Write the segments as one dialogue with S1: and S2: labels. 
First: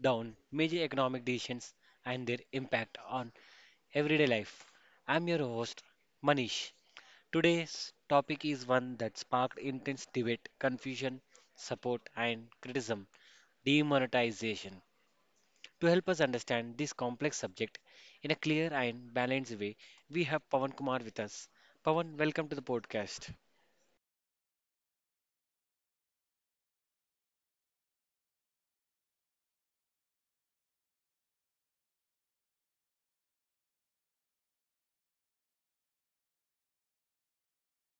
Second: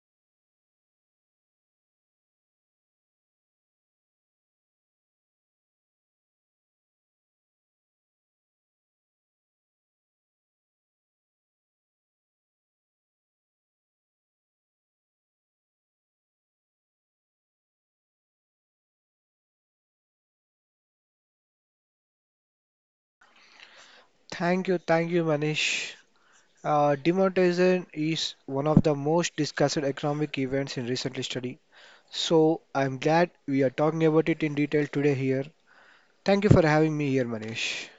S1: down major economic decisions and their impact on everyday life. I'm your host, Manish. Today's topic is one that sparked intense debate, confusion, support, and criticism demonetization. To help us understand this complex subject in a clear and balanced way, we have Pawan Kumar with us. Pawan, welcome to the podcast.
S2: Thank you, Manish. Demonetization is one of the most discussed economic events in recent history. So I'm glad we are talking about it in detail today here. Thank you for having me here, Manish.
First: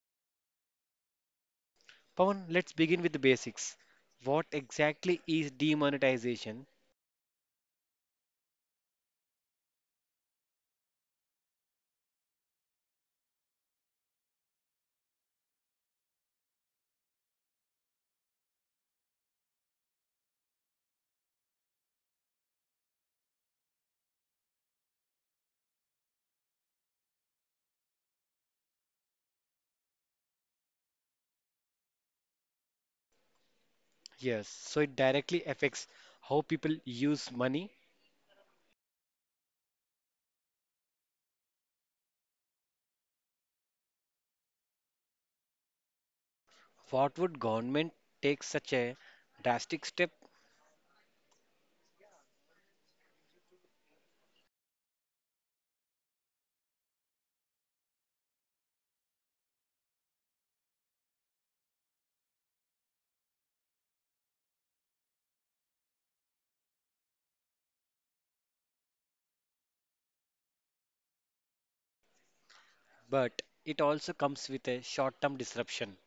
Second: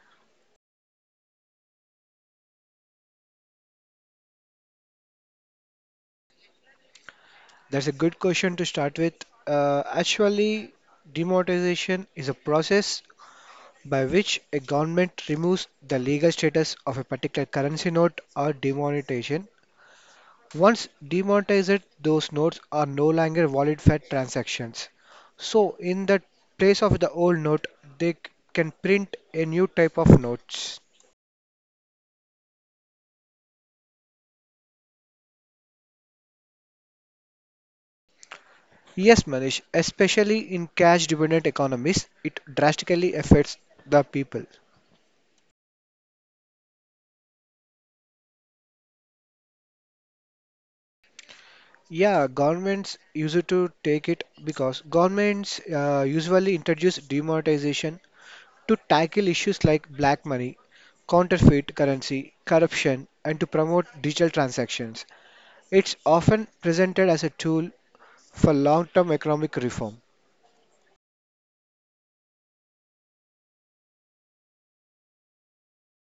S1: Pawan, let's begin with the basics. What exactly is demonetization?
S2: That's a good question to start with. Uh, actually, Demonetization is a process by which a government removes the legal status of a particular currency note or demonetization. Once demonetized, those notes are no longer valid for transactions. So, in the place of the old note, they c- can print a new type of notes.
S1: Yes, so it directly affects how people use money.
S2: Yes, Manish, especially in cash dependent economies, it drastically affects the people.
S1: What would government take such a drastic step?
S2: Yeah, governments used to take it because governments usually introduce demonetization to tackle issues like black money, counterfeit currency, corruption, and to promote digital transactions. It's often presented as a tool for long term economic reform.
S1: But it also comes with a short-term disruption.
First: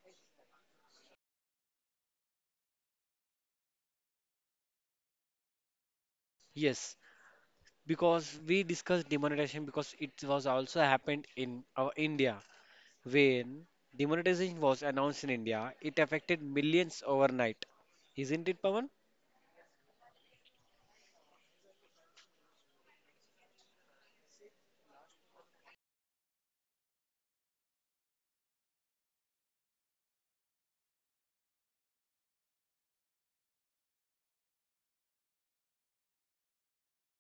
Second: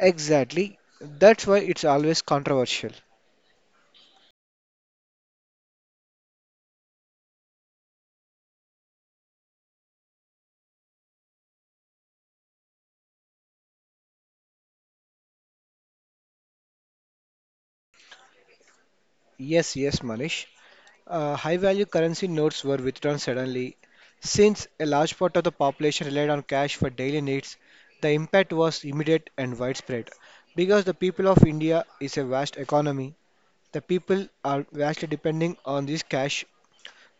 S2: Exactly. That's why it's always controversial.
S1: Yes, because we discussed demonetization because it was also happened in our India. When demonetization was announced in India, it affected millions overnight. Isn't it, Pawan?
S2: Yes, yes, Manish. High value currency notes were withdrawn suddenly. Since a large part of the population relied on cash for daily needs, the impact was immediate and widespread. Because the people of India is a vast economy, the people are vastly depending on this cash,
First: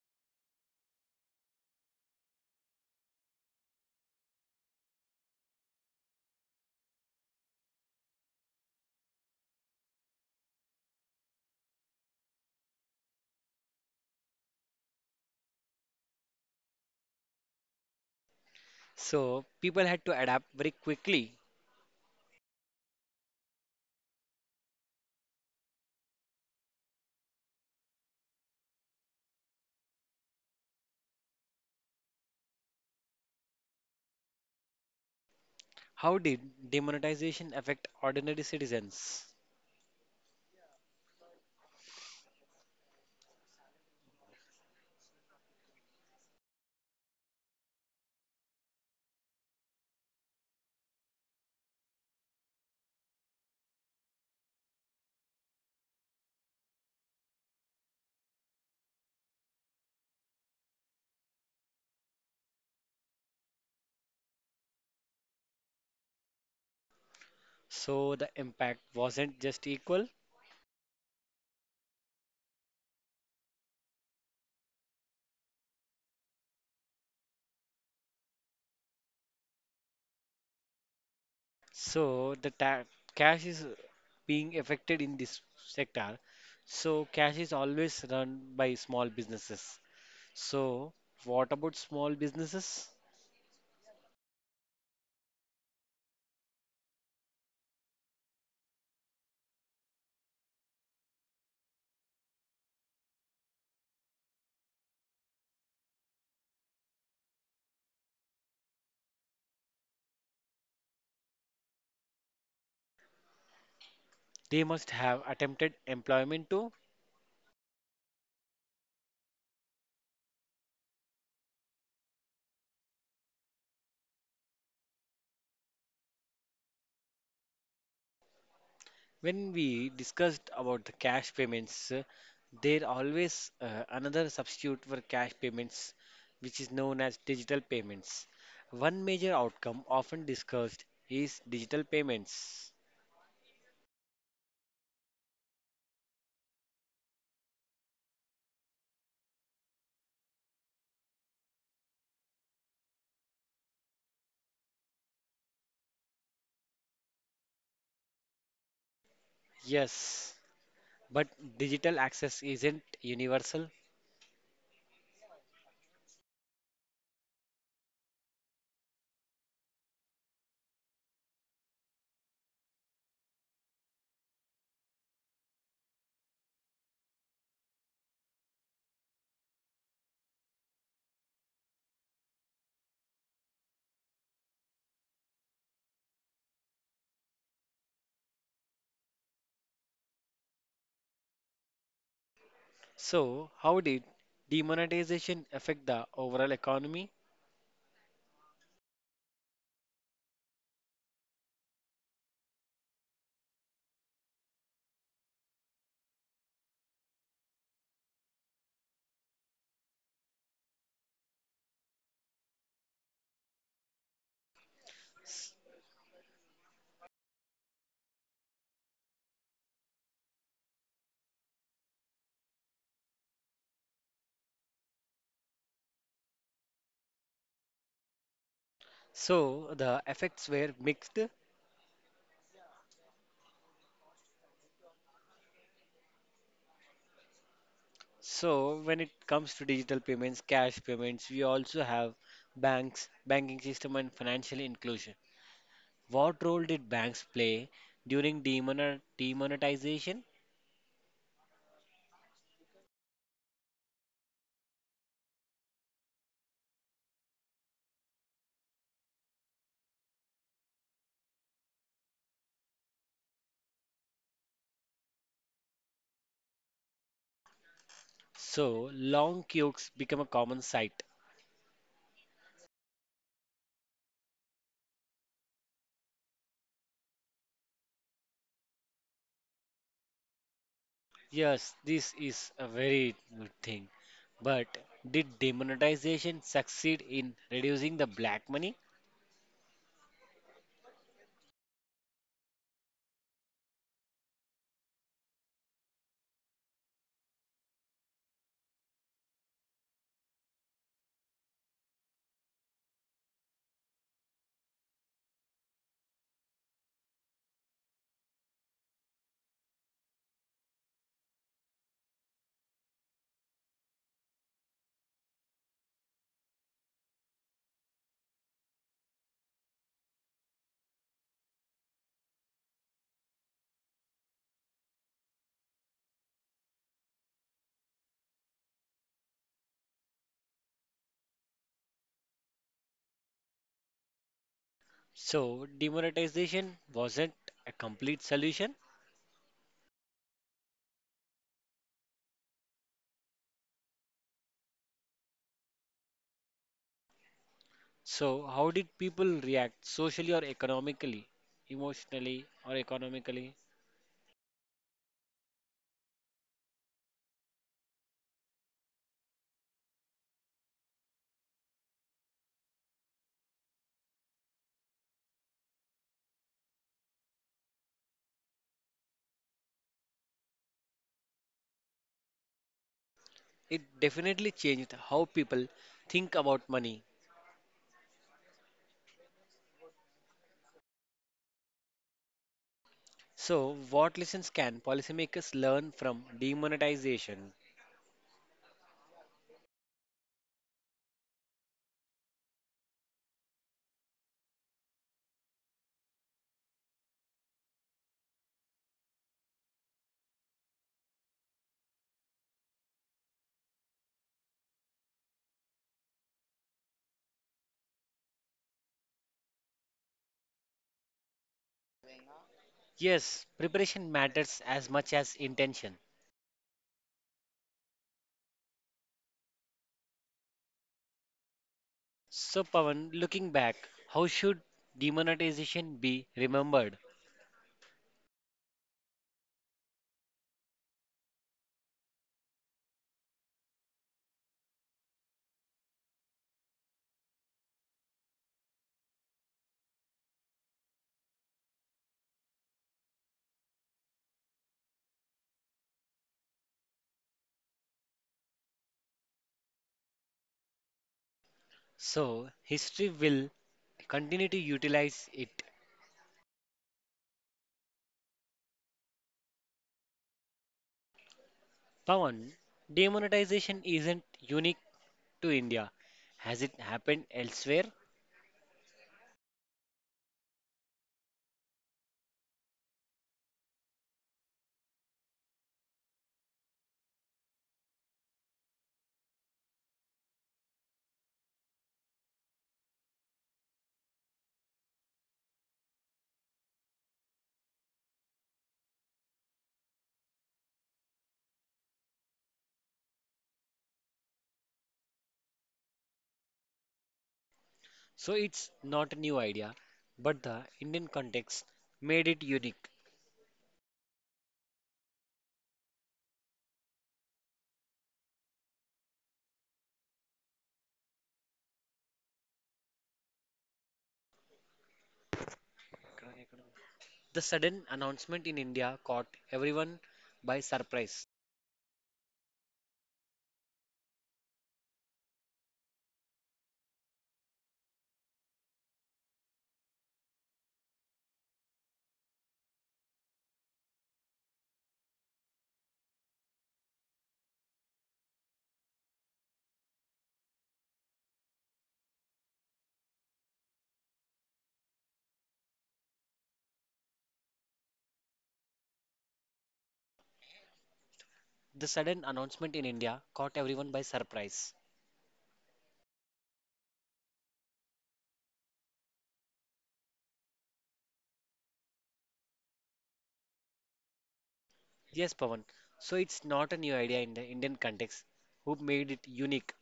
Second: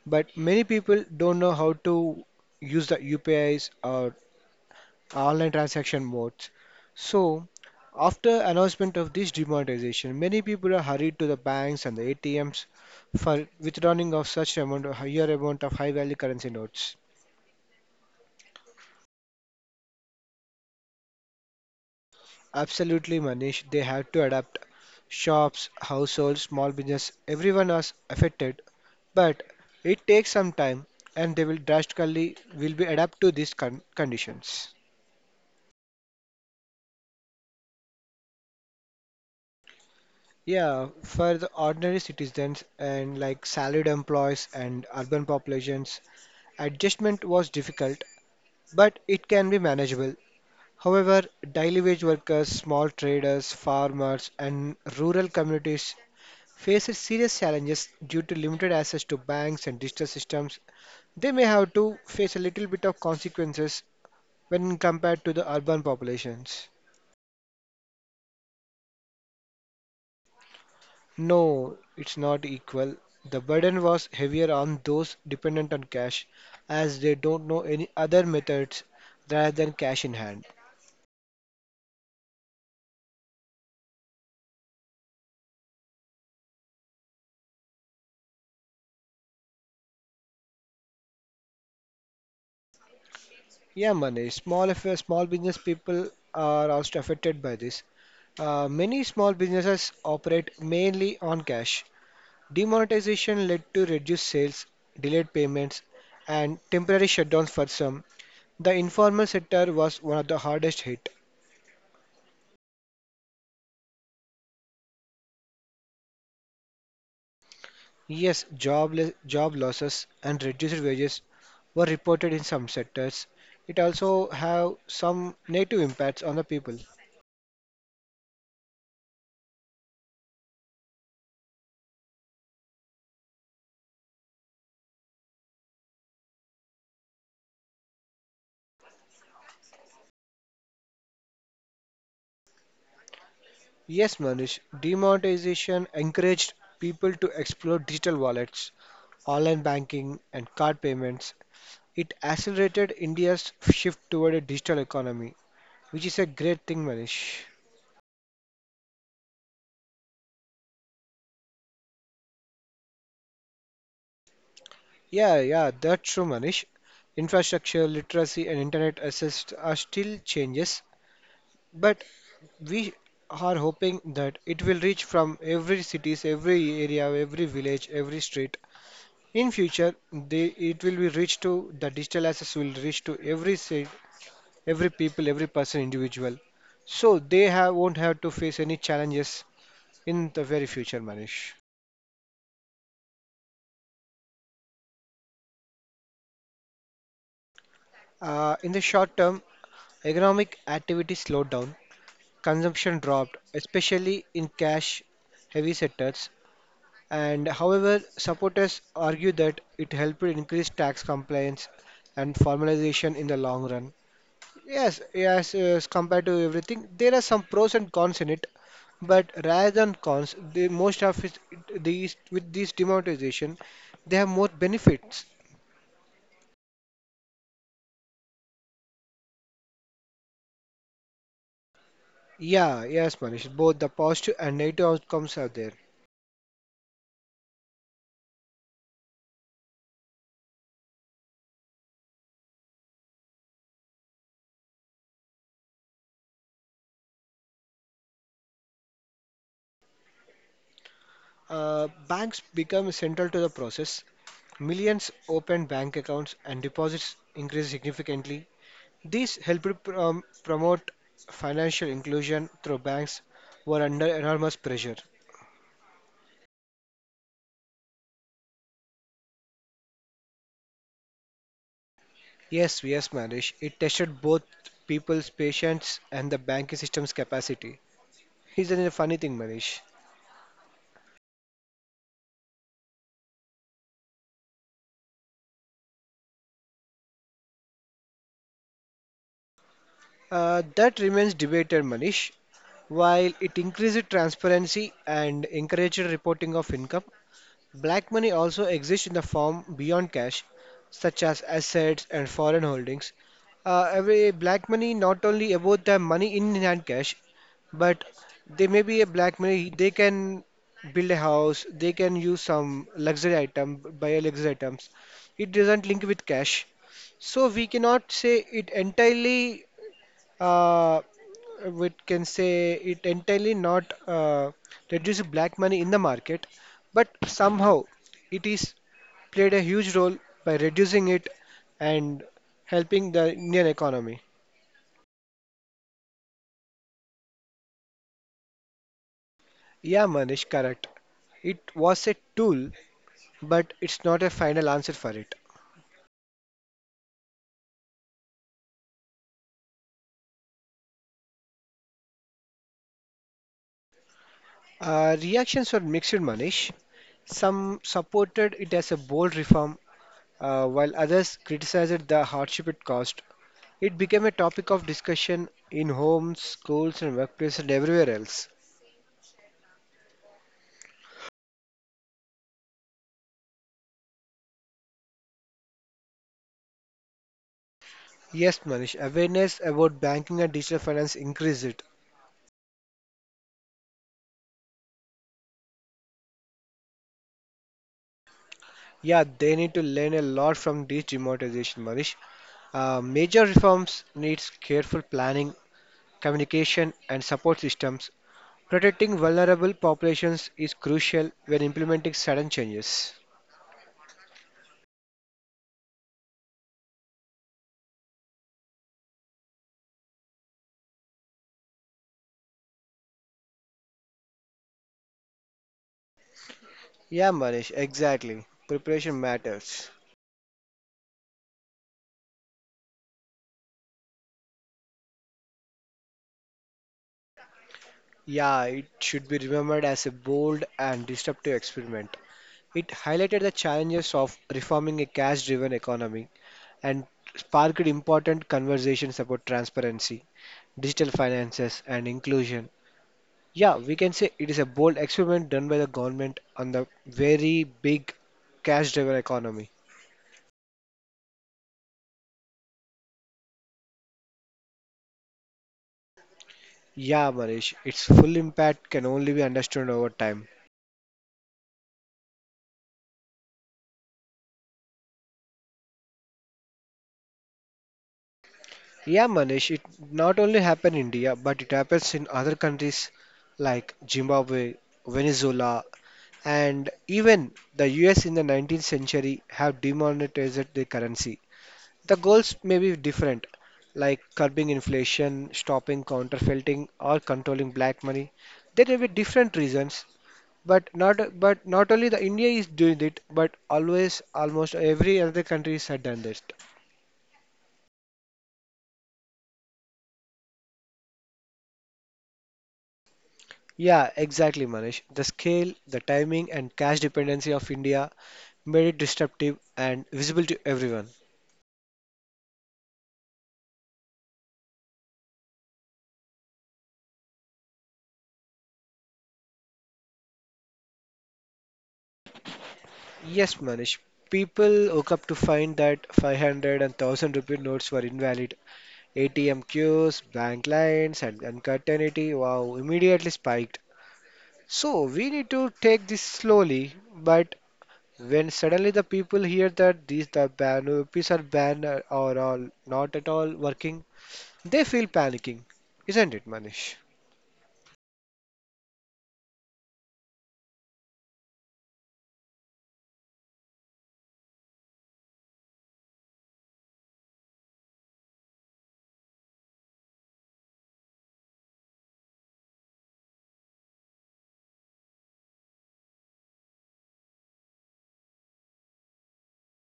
S2: but many people don't know how to use the UPIs or online transaction modes. So, after announcement of this demonetization, many people are hurried to the banks and the ATMs for withdrawing of such amount, higher amount of high-value currency notes.
S1: So people had to adapt very quickly.
S2: Absolutely, Manish, they have to adapt. Shops, households, small business, everyone is affected, but it takes some time, and they will drastically will be adapt to these conditions.
S1: How did demonetization affect ordinary citizens?
S2: Yeah, for the ordinary citizens and like salaried employees and urban populations, adjustment was difficult, but it can be manageable. However, daily wage workers, small traders, farmers, and rural communities face serious challenges due to limited access to banks and digital systems. They may have to face a little bit of consequences when compared to the urban populations.
S1: So the impact wasn't just equal.
S2: No, it's not equal. The burden was heavier on those dependent on cash, as they don't know any other methods rather than cash in hand.
S1: So cash is being affected in this sector. So cash is always run by small businesses. So what about small businesses?
S2: Yeah, money. Small affair, small business people are also affected by this. Many small businesses operate mainly on cash. Demonetization led to reduced sales, delayed payments, and temporary shutdowns for some. The informal sector was one of the hardest hit.
S1: They must have attempted employment too.
S2: Yes, job, job losses and reduced wages were reported in some sectors. It also have some negative impacts on the people.
S1: When we discussed about the cash payments, there always another substitute for cash payments, which is known as digital payments. One major outcome often discussed is digital payments.
S2: Yes, Manish, demonetization encouraged people to explore digital wallets, online banking, and card payments. It accelerated India's shift toward a digital economy, which is a great thing, Manish.
S1: Yes, but digital access isn't universal.
S2: Yeah, yeah, that's true, Manish. Infrastructure, literacy, and internet access are still changes, but we are hoping that it will reach from every cities, every area, every village, every street. In future, they, it will be reached to the digital assets will reach to every city, every people, every person, individual. So they have, won't have to face any challenges in the very future, Manish.
S1: So, how did demonetization affect the overall economy?
S2: In the short term, economic activity slowed down, consumption dropped, especially in cash heavy sectors. And however, supporters argue that it helped increase tax compliance and formalization in the long run. Yes, yes,
S1: S-
S2: yes, compared to everything, there are some pros and cons in it, but rather than cons, the most of it, these with this demonetization, they have more benefits.
S1: So, the effects were mixed.
S2: Yeah, yes, Manish, both the positive and negative outcomes are there.
S1: So when it comes to digital payments, cash payments, we also have banks, banking system, and financial inclusion. What role did banks play during demonetization?
S2: Banks become central to the process. Millions open bank accounts and deposits increase significantly. These helped promote financial inclusion through banks were under enormous pressure.
S1: So long queues become a common sight.
S2: Yes, yes, Manish. It tested both people's patience and the banking system's capacity. Isn't it a funny thing, Manish?
S1: Yes, this is a very good thing. But did demonetization succeed in reducing the black money?
S2: That remains debated, Manish. While it increased transparency and encouraged reporting of income, black money also exists in the form beyond cash, such as assets and foreign holdings. Every black money not only about the money in hand cash, but they may be a black money. They can build a house. They can use some luxury item, buy luxury items. It doesn't link with cash, so we cannot say it entirely uh, we can say it entirely not reduce black money in the market, but somehow it is played a huge role by reducing it and helping the Indian economy.
S1: So demonetization wasn't a complete solution.
S2: Yeah, Manish, correct. It was a tool, but it's not a final answer for it.
S1: So, how did people react socially or economically, emotionally or economically?
S2: Reactions were mixed, Manish. Some supported it as a bold reform, while others criticized the hardship it caused. It became a topic of discussion in homes, schools, and workplaces and everywhere else.
S1: It definitely changed how people think about money.
S2: Yes, Manish, awareness about banking and digital finance increased it.
S1: So, what lessons can policymakers learn from demonetization?
S2: Yeah, they need to learn a lot from this democratization, Manish. Major reforms needs careful planning, communication, and support systems. Protecting vulnerable populations is crucial when implementing sudden changes.
S1: Yes, preparation matters as much as intention.
S2: Yeah, Manish, exactly. Preparation matters.
S1: So, Pawan, looking back, how should demonetization be remembered?
S2: Yeah, it should be remembered as a bold and disruptive experiment. It highlighted the challenges of reforming a cash driven economy and sparked important conversations about transparency, digital finances, and inclusion. Yeah, we can say it is a bold experiment done by the government on the very big cash driven economy.
S1: So, history will continue to utilize it.
S2: Yeah, Manish, its full impact can only be understood over time.
S1: Pawan, demonetization isn't unique to India. Has it happened elsewhere?
S2: Yeah, Manish, it not only happened in India, but it happens in other countries like Zimbabwe, Venezuela, and even the US in the 19th century have demonetized the currency. The goals may be different, like curbing inflation, stopping counterfeiting, or controlling black money. There may be different reasons, but not only the India is doing it, but always almost every other countries have done this.
S1: So it's not a new idea, but the Indian context made it unique.
S2: Yeah, exactly, Manish. The scale, the timing, and cash dependency of India made it disruptive and visible to everyone.
S1: The sudden announcement in India caught everyone by surprise.
S2: Yes, Manish. People woke up to find that 500 and 1000 rupee notes were invalid. ATM queues, bank lines, and uncertainty wow, immediately spiked. So we need to take this slowly, but when suddenly the people hear that the ban rupees are banned or, all not at all working, they feel panicking, isn't it, Manish?
S1: The sudden announcement in India caught everyone by surprise. Yes, Pawan. So it's not a new idea in the Indian context. Who made it unique?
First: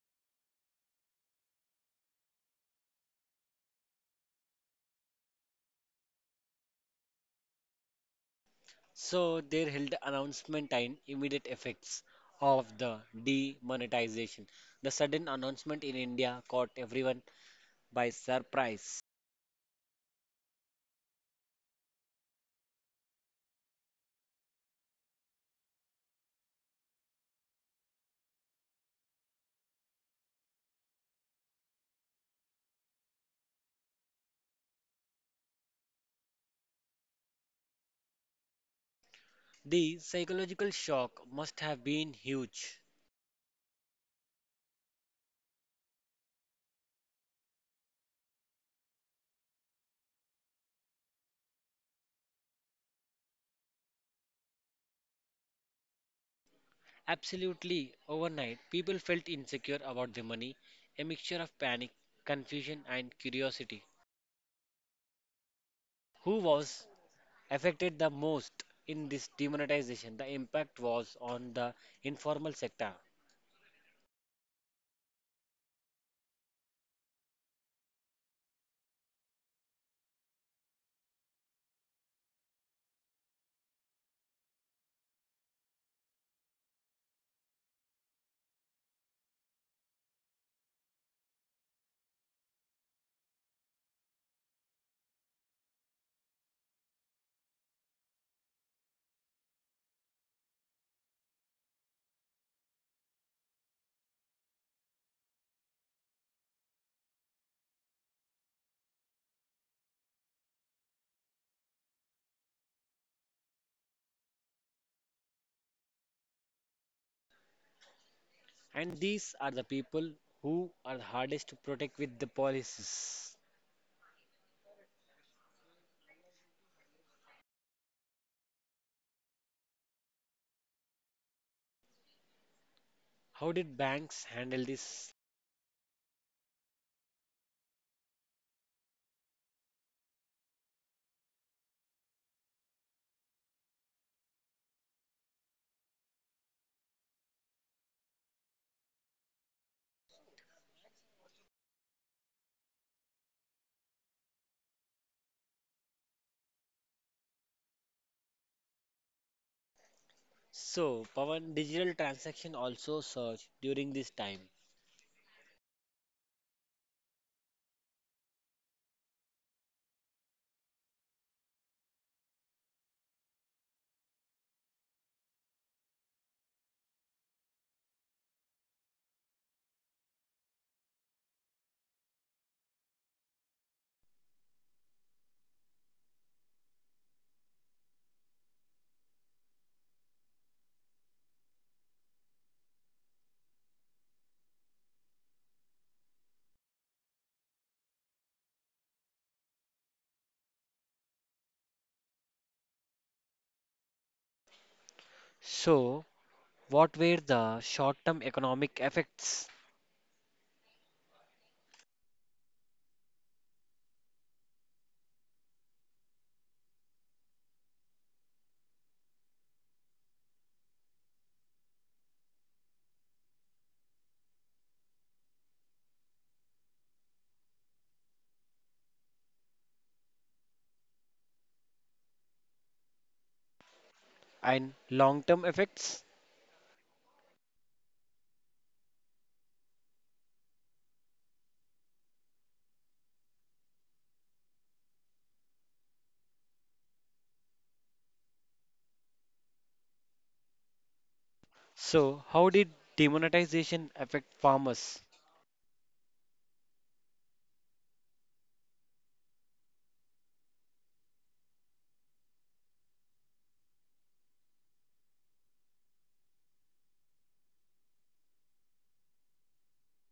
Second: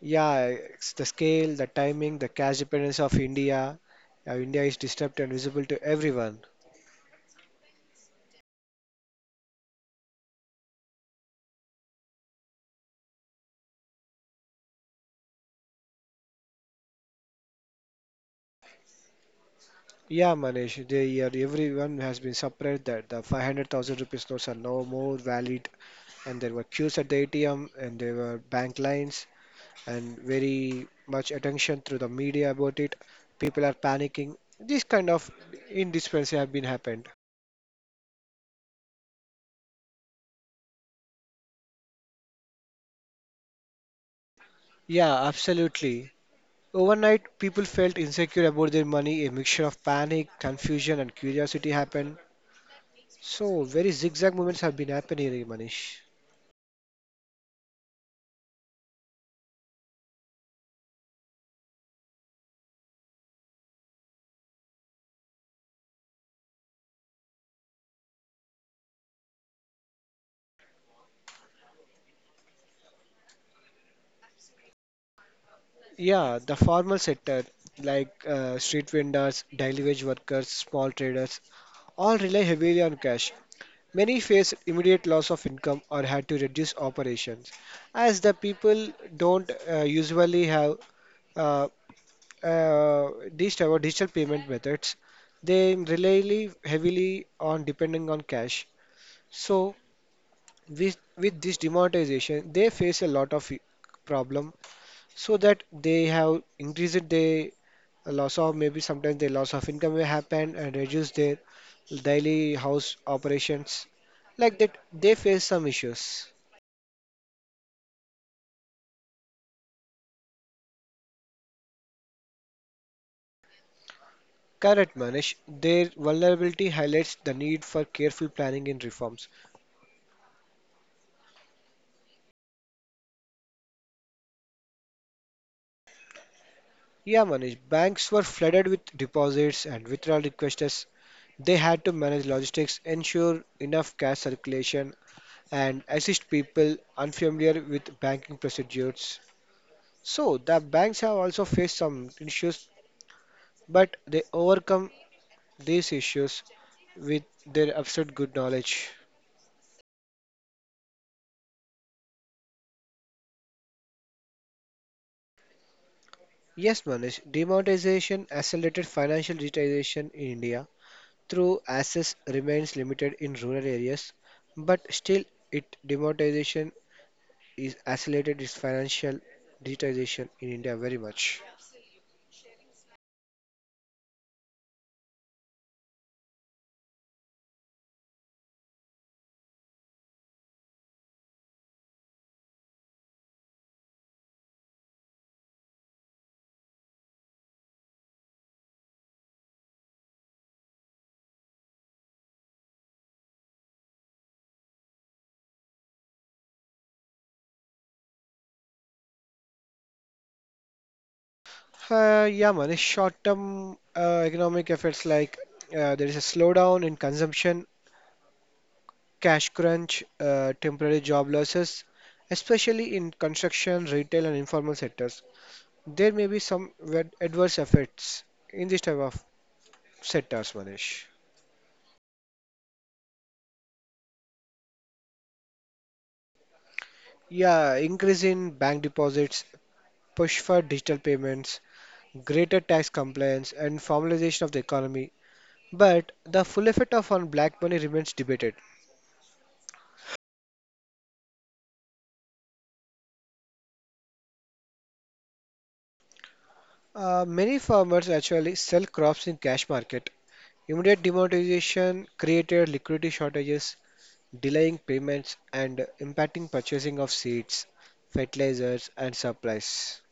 S2: Yeah, it's the scale, the timing, the cash dependence of India. India is disturbed and visible to everyone.
S1: So they held the announcement and immediate effects of the demonetization. The sudden announcement in India caught everyone by surprise.
S2: Yeah, Manish, they are, everyone has been surprised that the 500,000 rupees notes are no more valid, and there were queues at the ATM, and there were bank lines, and very much attention through the media about it. People are panicking. This kind of indispense have been happened.
S1: The psychological shock must have been huge.
S2: Yeah, absolutely. Overnight, people felt insecure about their money. A mixture of panic, confusion, and curiosity happened. So, very zigzag movements have been happening here, Manish.
S1: Absolutely, overnight, people felt insecure about their money, a mixture of panic, confusion, and curiosity. Who was affected the most in this demonetization? The impact was on the informal sector,
S2: Yeah, the formal sector, like street vendors, daily wage workers, small traders, all rely heavily on cash. Many faced immediate loss of income or had to reduce operations, as the people don't usually have uh, uh, these our digital payment methods, they rely heavily on depending on cash. So with this demonetization, they face a lot of problem. So that they have increased their loss of maybe sometimes their loss of income may happen and reduce their daily house operations. Like that, they face some issues.
S1: and these are the people who are the hardest to protect with the policies.
S2: Correct, Manish. Their vulnerability highlights the need for careful planning and reforms.
S1: How did banks handle this?
S2: Yeah, Manish, banks were flooded with deposits and withdrawal requests. They had to manage logistics, ensure enough cash circulation, and assist people unfamiliar with banking procedures. So, the banks have also faced some issues, but they overcome these issues with their absolute good knowledge.
S1: So, Pawan, digital transaction also surged during this time.
S2: Yes, Manish, demonetization accelerated financial digitization in India through access remains limited in rural areas, but still it demonetization is accelerated its financial digitization in India very much.
S1: So, what were the short term economic effects
S2: Yeah, man. It's short-term economic effects like there is a slowdown in consumption, cash crunch, temporary job losses, especially in construction, retail, and informal sectors. There may be some adverse effects in this type of sectors, Manish.
S1: and long term effects?
S2: Yeah, increase in bank deposits, push for digital payments, greater tax compliance, and formalization of the economy. But the full effect of on black money remains debated.
S1: So, how did demonetization affect farmers?
S2: Many farmers actually sell crops in cash market. Immediate demonetization created liquidity shortages, delaying payments and impacting purchasing of seeds, fertilizers and supplies.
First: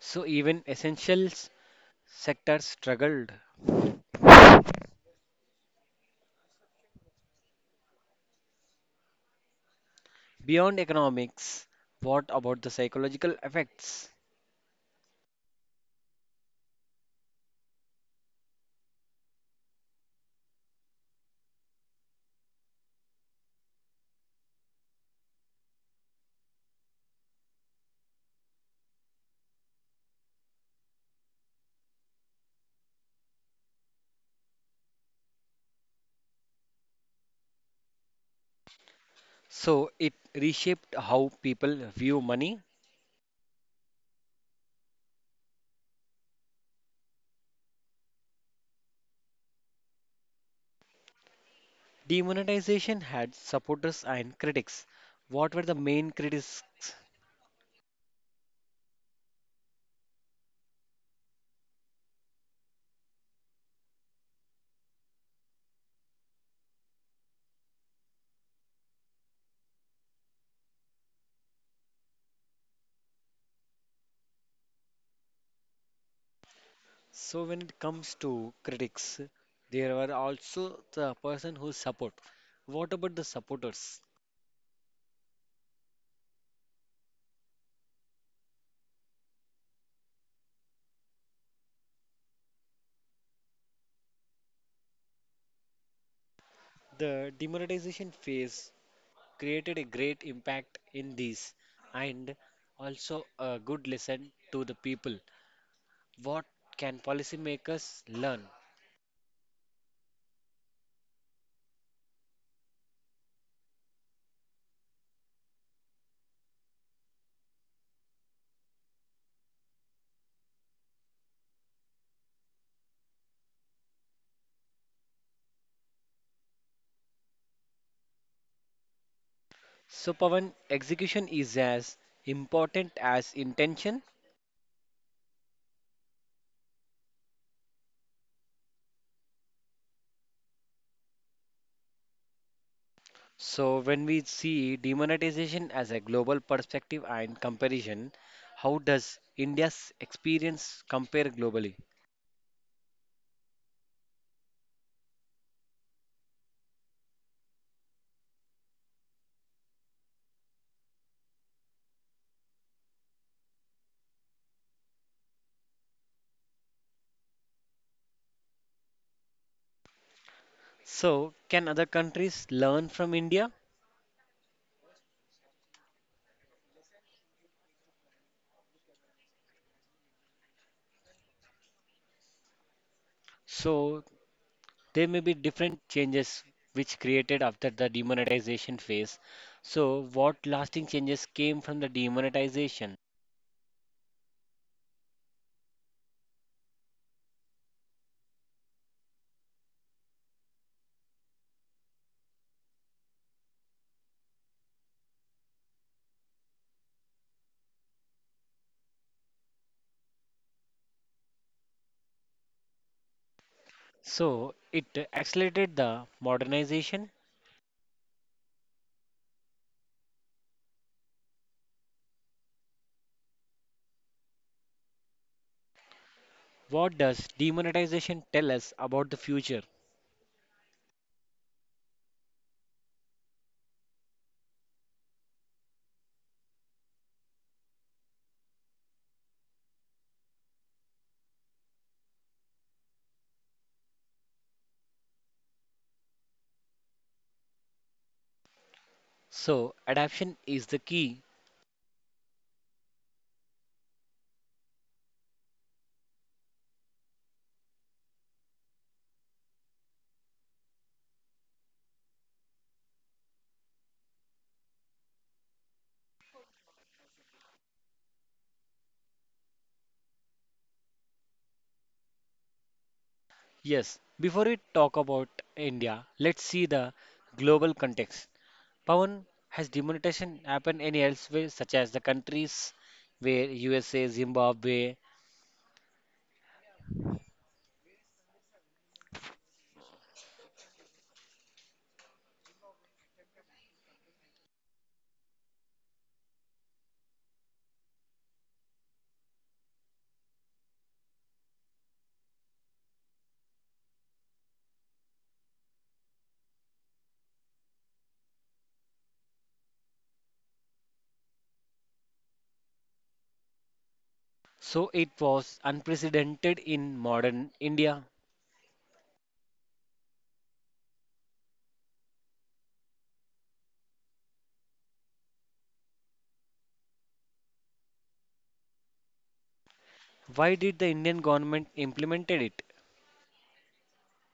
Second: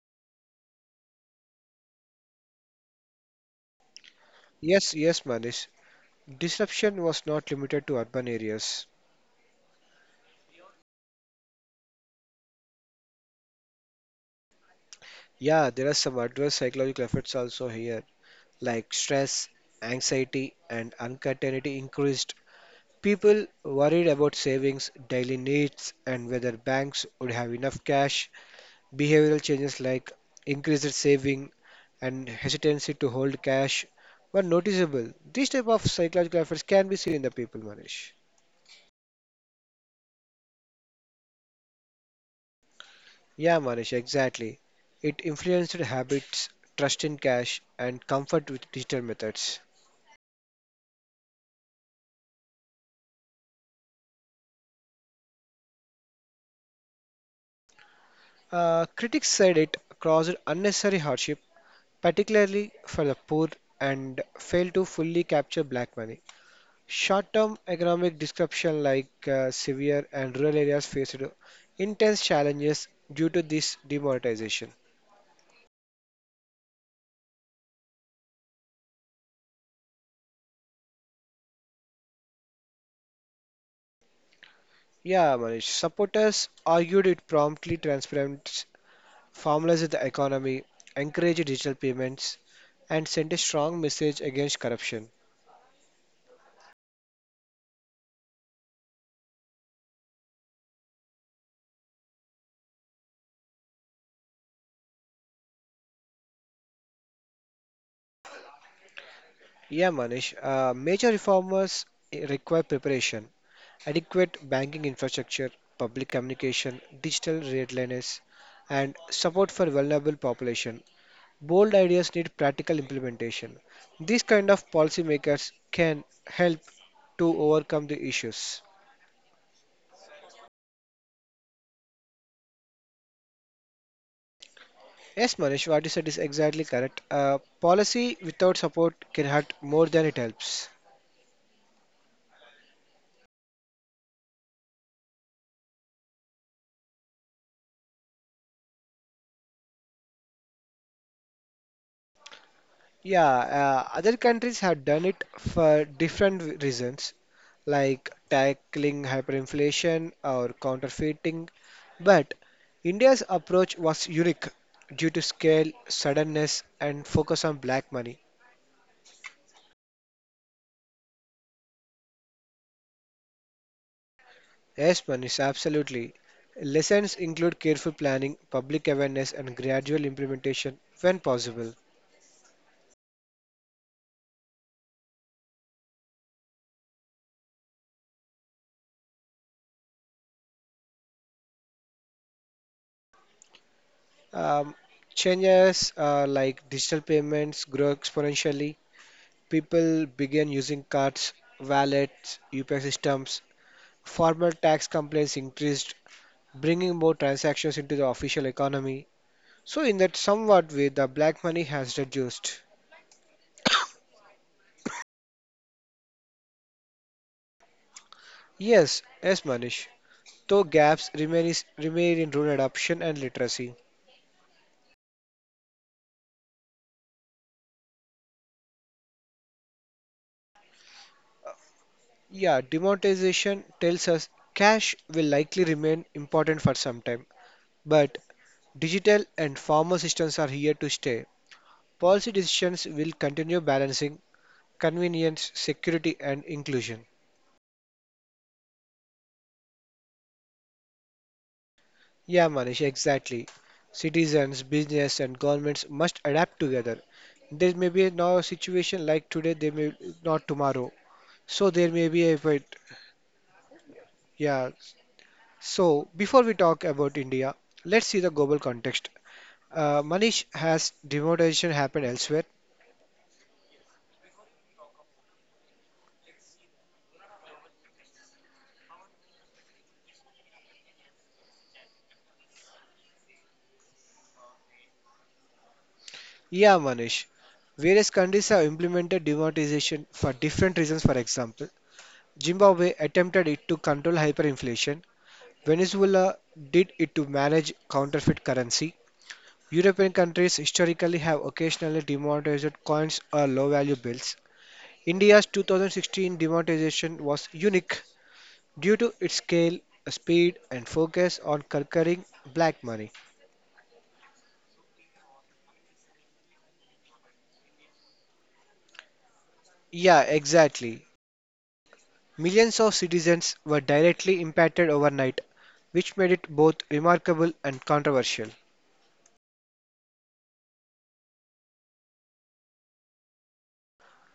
S1: So, even essential sectors struggled.
S2: Yes, yes, Manish. Disruption was not limited to urban areas.
S1: Beyond economics, what about the psychological effects?
S2: Yeah, there are some adverse psychological effects also here, like stress, anxiety, and uncertainty increased. People worried about savings, daily needs, and whether banks would have enough cash. Behavioral changes like increased saving and hesitancy to hold cash were noticeable. These type of psychological effects can be seen in the people, Manish.
S1: So, it reshaped how people view money.
S2: Yeah, Manish, exactly. It influenced habits, trust in cash, and comfort with digital methods.
S1: Demonetization had supporters and critics. What were the main critics?
S2: Critics said it caused unnecessary hardship, particularly for the poor, and failed to fully capture black money. Short-term economic disruption like severe and rural areas faced intense challenges due to this demonetization.
S1: So when it comes to critics, there are also the person who support. What about the supporters?
S2: Yeah, Manish. Supporters argued it promptly transparent formalized the economy, encouraged digital payments, and sent a strong message against corruption.
S1: The demonetization phase created a great impact in these and also a good lesson to the people. What can policymakers learn?
S2: Yeah, Manish. Major reformers require preparation, adequate banking infrastructure, public communication, digital readiness, and support for vulnerable population. Bold ideas need practical implementation. These kind of policymakers can help to overcome the issues.
S1: So Pavan, execution is as important as intention.
S2: Yes, Manish, what you said is exactly correct. Policy without support can hurt more than it helps.
S1: So, when we see demonetization as a global perspective and comparison, how does India's experience compare globally?
S2: Yeah, other countries have done it for different reasons, like tackling hyperinflation or counterfeiting. But India's approach was unique due to scale, suddenness, and focus on black money.
S1: So, can other countries learn from India?
S2: Yes, Manish, absolutely. Lessons include careful planning, public awareness, and gradual implementation when possible.
S1: So, there may be different changes which created after the demonetization phase. So, what lasting changes came from the demonetization?
S2: Um, Changes like digital payments grow exponentially. People begin using cards, wallets, UPI systems. Formal tax complaints increased, bringing more transactions into the official economy. So, in that somewhat way, the black money has reduced.
S1: So, it accelerated the modernization.
S2: Yes, yes, Manish. Though gaps remain, remain in rural adoption and literacy.
S1: What does demonetization tell us about the future?
S2: Yeah, demonetization tells us cash will likely remain important for some time, but digital and formal systems are here to stay. Policy decisions will continue balancing convenience, security, and inclusion.
S1: So, adaptation is the key.
S2: Yeah, Manish, exactly. Citizens, business, and governments must adapt together. There may be now a situation like today, they may not tomorrow. So there may be a wait. Yeah. So before we talk about India, let's see the global context. Manish, has demonetization happened elsewhere?
S1: Yes, before we talk about India, let's see the global context. Pawan, has demonetization happened any elsewhere, such as the countries where USA, Zimbabwe?
S2: Yeah, Manish. Various countries have implemented demonetization for different reasons. For example, Zimbabwe attempted it to control hyperinflation. Venezuela did it to manage counterfeit currency. European countries historically have occasionally demonetized coins or low-value bills. India's 2016 demonetization was unique due to its scale, speed, and focus on conquering black money.
S1: So it was unprecedented in modern India.
S2: Yeah, exactly. Millions of citizens were directly impacted overnight, which made it both remarkable and controversial.
S1: Why did the Indian government implemented it?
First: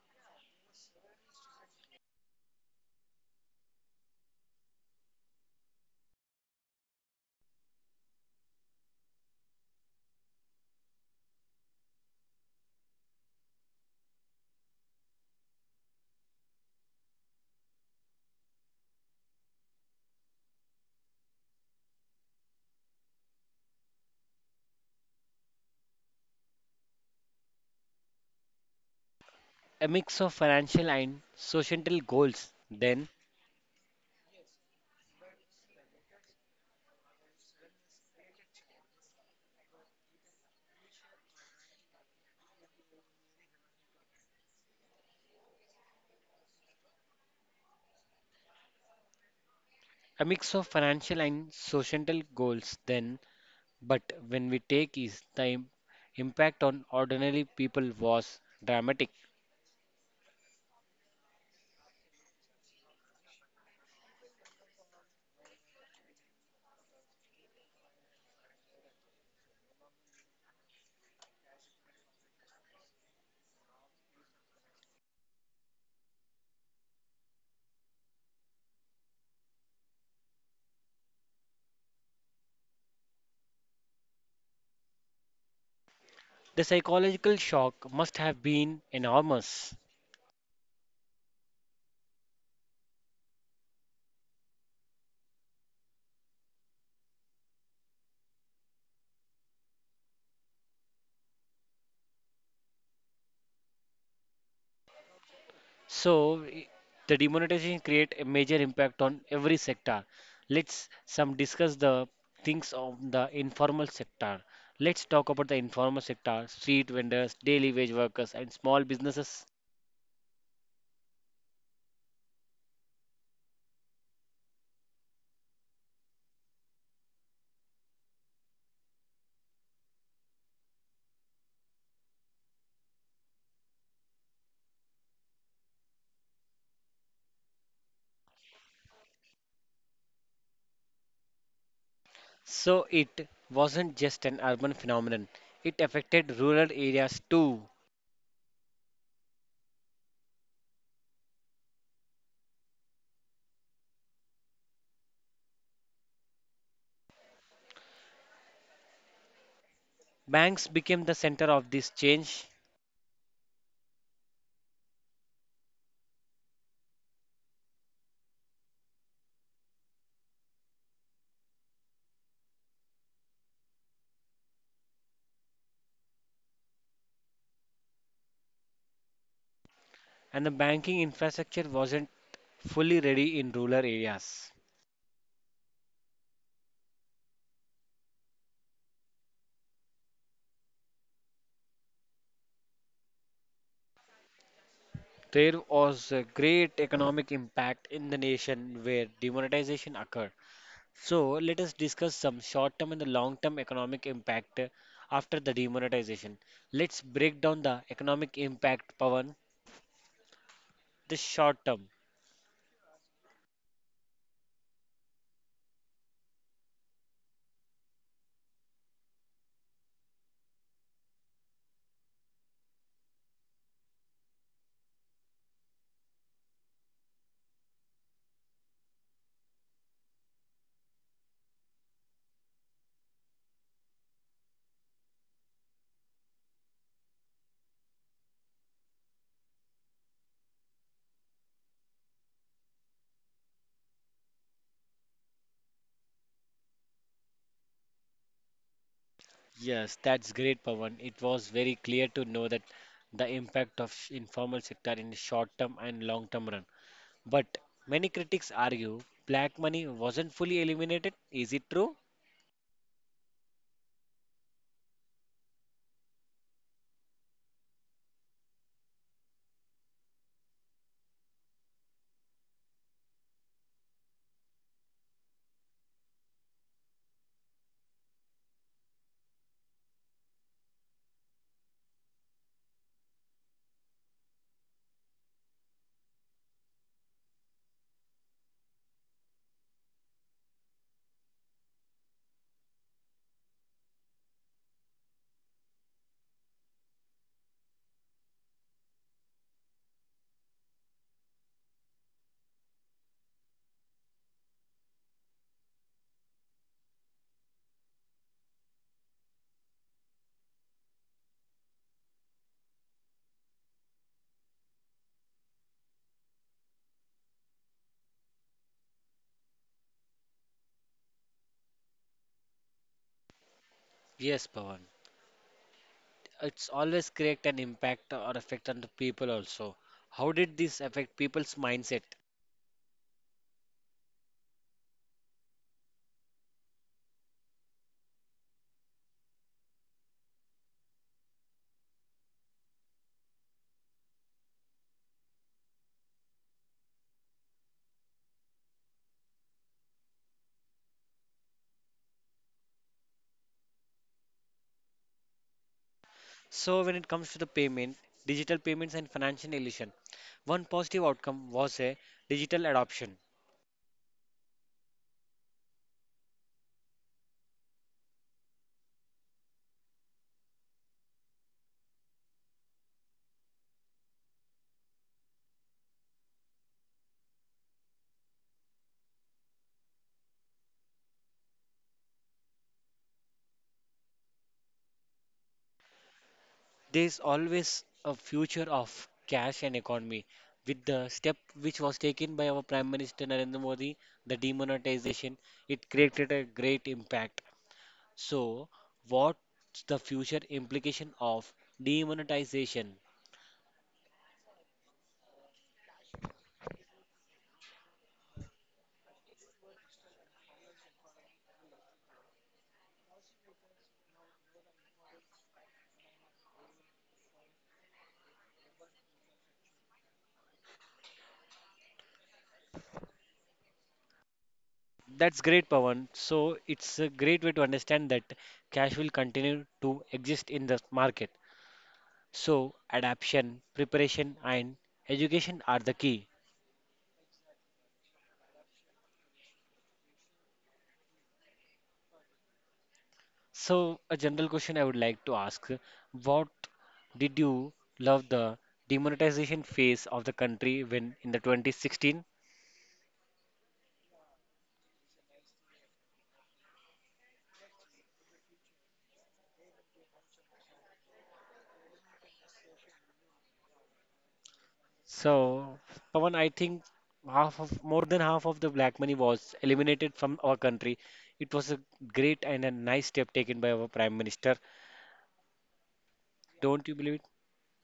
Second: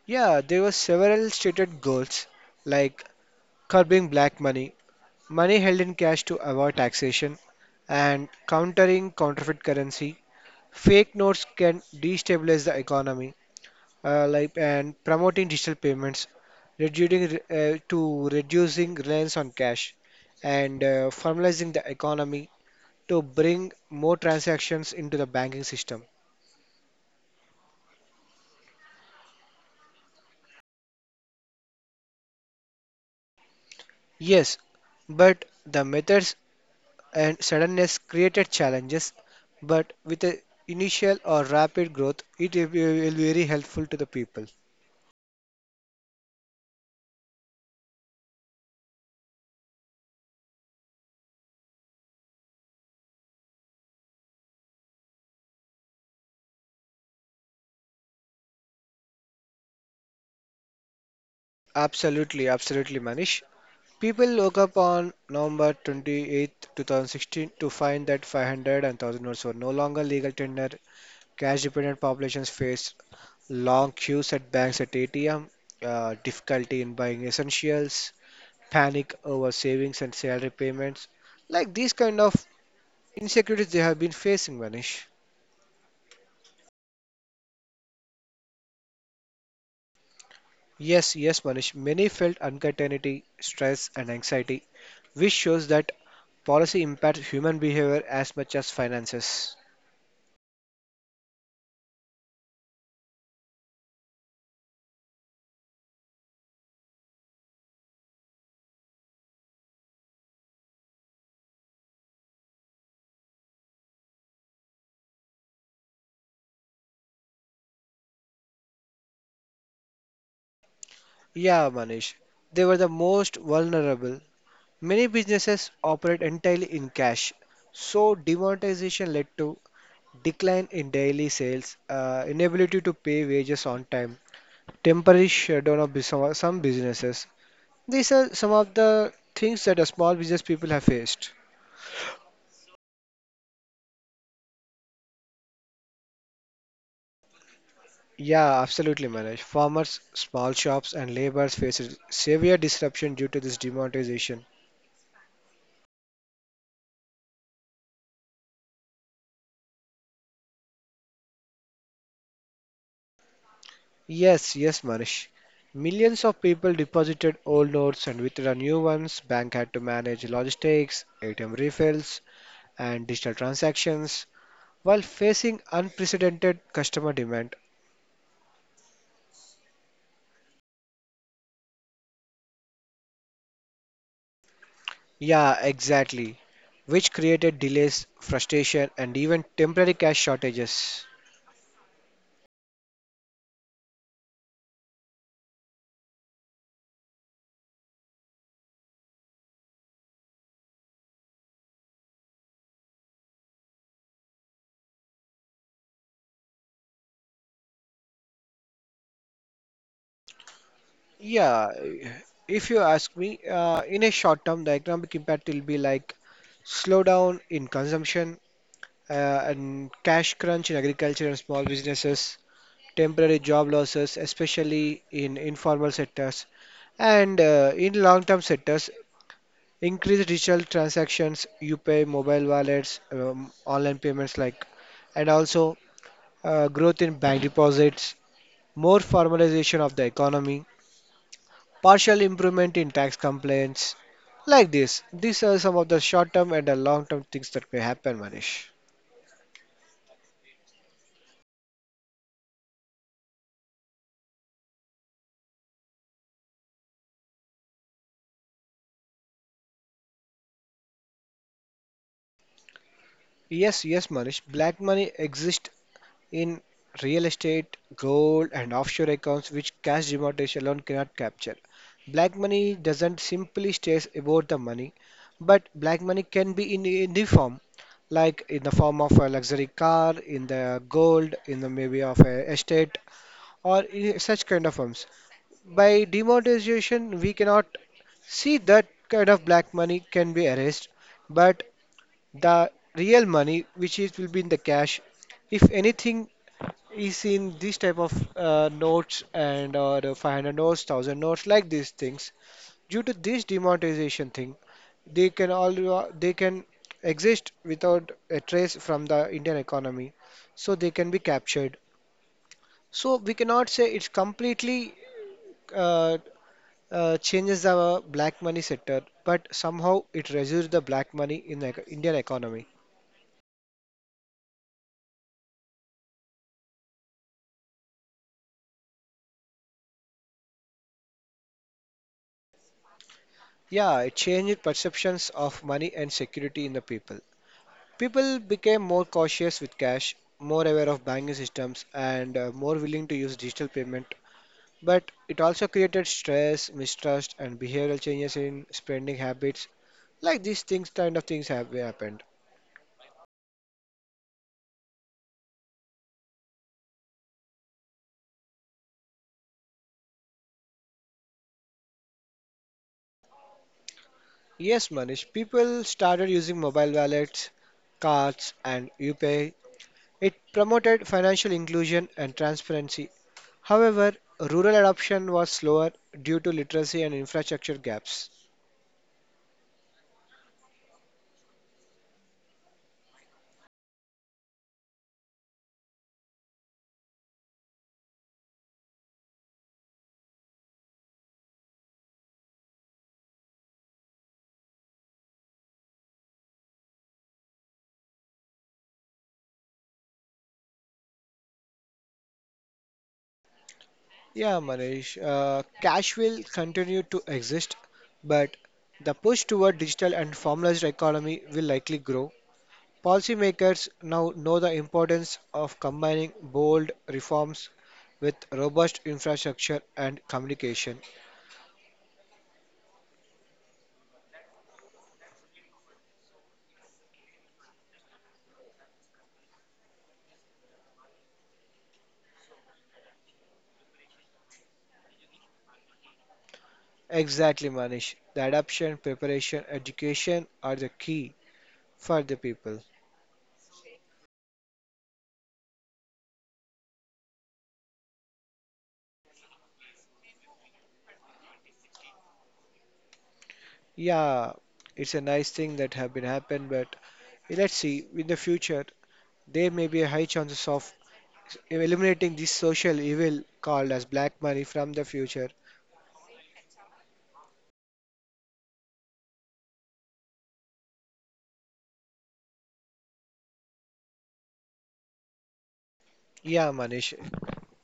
S2: Yeah, there were several stated goals like curbing black money, money held in cash to avoid taxation, and countering counterfeit currency. Fake notes can destabilize the economy, like and promoting digital payments, reducing reducing reliance on cash, and formalizing the economy to bring more transactions into the banking system.
S1: A mix of financial and societal goals. Then
S2: Yes, but the methods and suddenness created challenges, but with the initial or rapid growth, it will be very helpful to the people.
S1: a mix of financial and societal goals. Then, but when we take is impact on ordinary people was dramatic.
S2: Absolutely, absolutely, Manish. People woke up on November 28, 2016 to find that 500 and 1000 notes were no longer legal tender. Cash dependent populations faced long queues at banks at ATM, difficulty in buying essentials, panic over savings and salary payments, like these kind of insecurities they have been facing, Manish.
S1: The psychological shock must have been enormous.
S2: Yes, yes, Manish. Many felt uncertainty, stress, and anxiety, which shows that policy impacts human behavior as much as finances.
S1: So, i- the demonetization create a major impact on every sector. Let's some discuss the things of the informal sector. Let's talk about the informal sector, street vendors, daily wage workers, and small businesses.
S2: Yeah, Manish. They were the most vulnerable. Many businesses operate entirely in cash, so demonetization led to decline in daily sales, inability to pay wages on time, temporary shutdown of some businesses. These are some of the things that a small business people have faced.
S1: So, it wasn't just an urban phenomenon. It affected rural areas too.
S2: Yeah, absolutely, Manoj. Farmers, small shops, and laborers face severe disruption due to this demonetization.
S1: Banks became the center of this change,
S2: Yes, yes, Manish. Millions of people deposited old notes and withdrew new ones. Bank had to manage logistics, ATM refills, and digital transactions while facing unprecedented customer demand.
S1: and the banking infrastructure wasn't fully ready in rural areas.
S2: Yeah, exactly. Which created delays, frustration, and even temporary cash shortages.
S1: There was a great economic impact in the nation where demonetization occurred. So, let us discuss some short term and the long term economic impact after the demonetization. Let's break down the economic impact, Pawan, the short
S2: Yeah,
S1: term.
S2: if you ask me, in a short term, the economic impact will be like slowdown in consumption uh, and cash crunch in agriculture and small businesses, temporary job losses, especially in informal sectors, and in long term sectors, increased digital transactions, you pay mobile wallets, online payments like, and also growth in bank deposits, more formalization of the economy, partial improvement in tax complaints. Like this. These are some of the short term and the long term things that may happen, Manish.
S1: Yes, that's great, Pawan. It was very clear to know that the impact of informal sector in short term and long term run. But many critics argue black money wasn't fully eliminated. Is it true?
S2: Yes, yes, Manish. Black money exists in real estate, gold, and offshore accounts which cash demonetization alone cannot capture. Black money doesn't simply stay about the money, but black money can be in any form, like in the form of a luxury car, in the gold, in the maybe of a estate, or in such kind of forms. By demonetization, we cannot see that kind of black money can be erased, but the real money, which is will be in the cash, if anything is in this type of notes and or the 500 notes, 1000 notes, like these things. Due to this demonetization thing, they can exist without a trace from the Indian economy, so they can be captured. So we cannot say it's completely uh, changes the black money sector, but somehow it reduces the black money in the Indian economy.
S1: Yes, Pawan. It's always create an impact or effect on the people also. How did this affect people's mindset?
S2: Yeah, it changed perceptions of money and security in the people. People became more cautious with cash, more aware of banking systems, and more willing to use digital payment. But it also created stress, mistrust, and behavioral changes in spending habits. Like these things, kind of things have happened.
S1: So when it comes to the payment, digital payments and financial illusion, one positive outcome was a digital adoption.
S2: Yes, Manish, people started using mobile wallets, cards, and UPI. It promoted financial inclusion and transparency. However, rural adoption was slower due to literacy and infrastructure gaps.
S1: There is always a future of cash and economy. With the step which was taken by our Prime Minister Narendra Modi, the demonetization, it created a great impact. So, what's the future implication of demonetization?
S2: Yeah, Manish, cash will continue to exist, but the push toward digital and formalized economy will likely grow. Policymakers now know the importance of combining bold reforms with robust infrastructure and communication.
S1: That's great, Pawan. So it's a great way to understand that cash will continue to exist in the market. So adaptation, preparation, and education are the key.
S2: Exactly, Manish. The adoption, preparation, education are the key for the people.
S1: So a general question I would like to ask: What did you love the demonetization phase of the country when in the 2016?
S2: Yeah, it's a nice thing that have been happened, but let's see in the future there may be a high chances of eliminating this social evil called as black money from the future.
S1: So Pawan, I think half of more than half of the black money was eliminated from our country. It was a great and a nice step taken by our prime minister.
S2: Yeah,
S1: Don't you believe
S2: Manish.
S1: it?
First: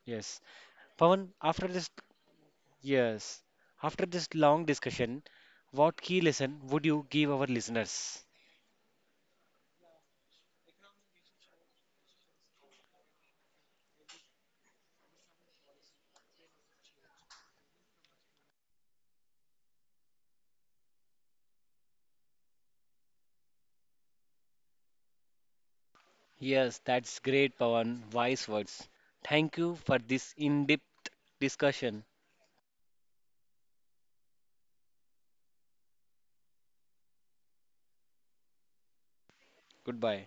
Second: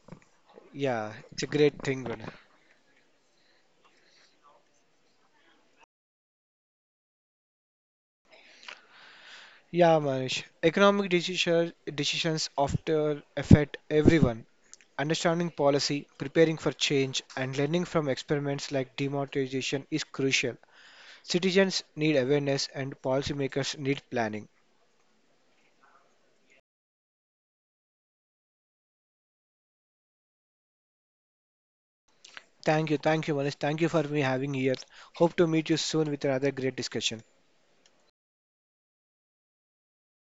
S1: Yes.
S2: Yeah,
S1: Pawan,
S2: it's a
S1: after
S2: great
S1: this,
S2: thing, but
S1: yes, after this long discussion, what key lesson would you give our listeners?
S2: yeah, Manish. Decisions often affect everyone. Understanding policy, preparing for change, and learning from experiments like demonetization is crucial. Citizens need awareness, and policymakers need planning.
S1: Yes, that's great, Pawan. Wise words. Thank you for this in depth discussion.
S2: Thank you, Manish. Thank you for me having here. Hope to meet you soon with another great discussion.
S1: Goodbye.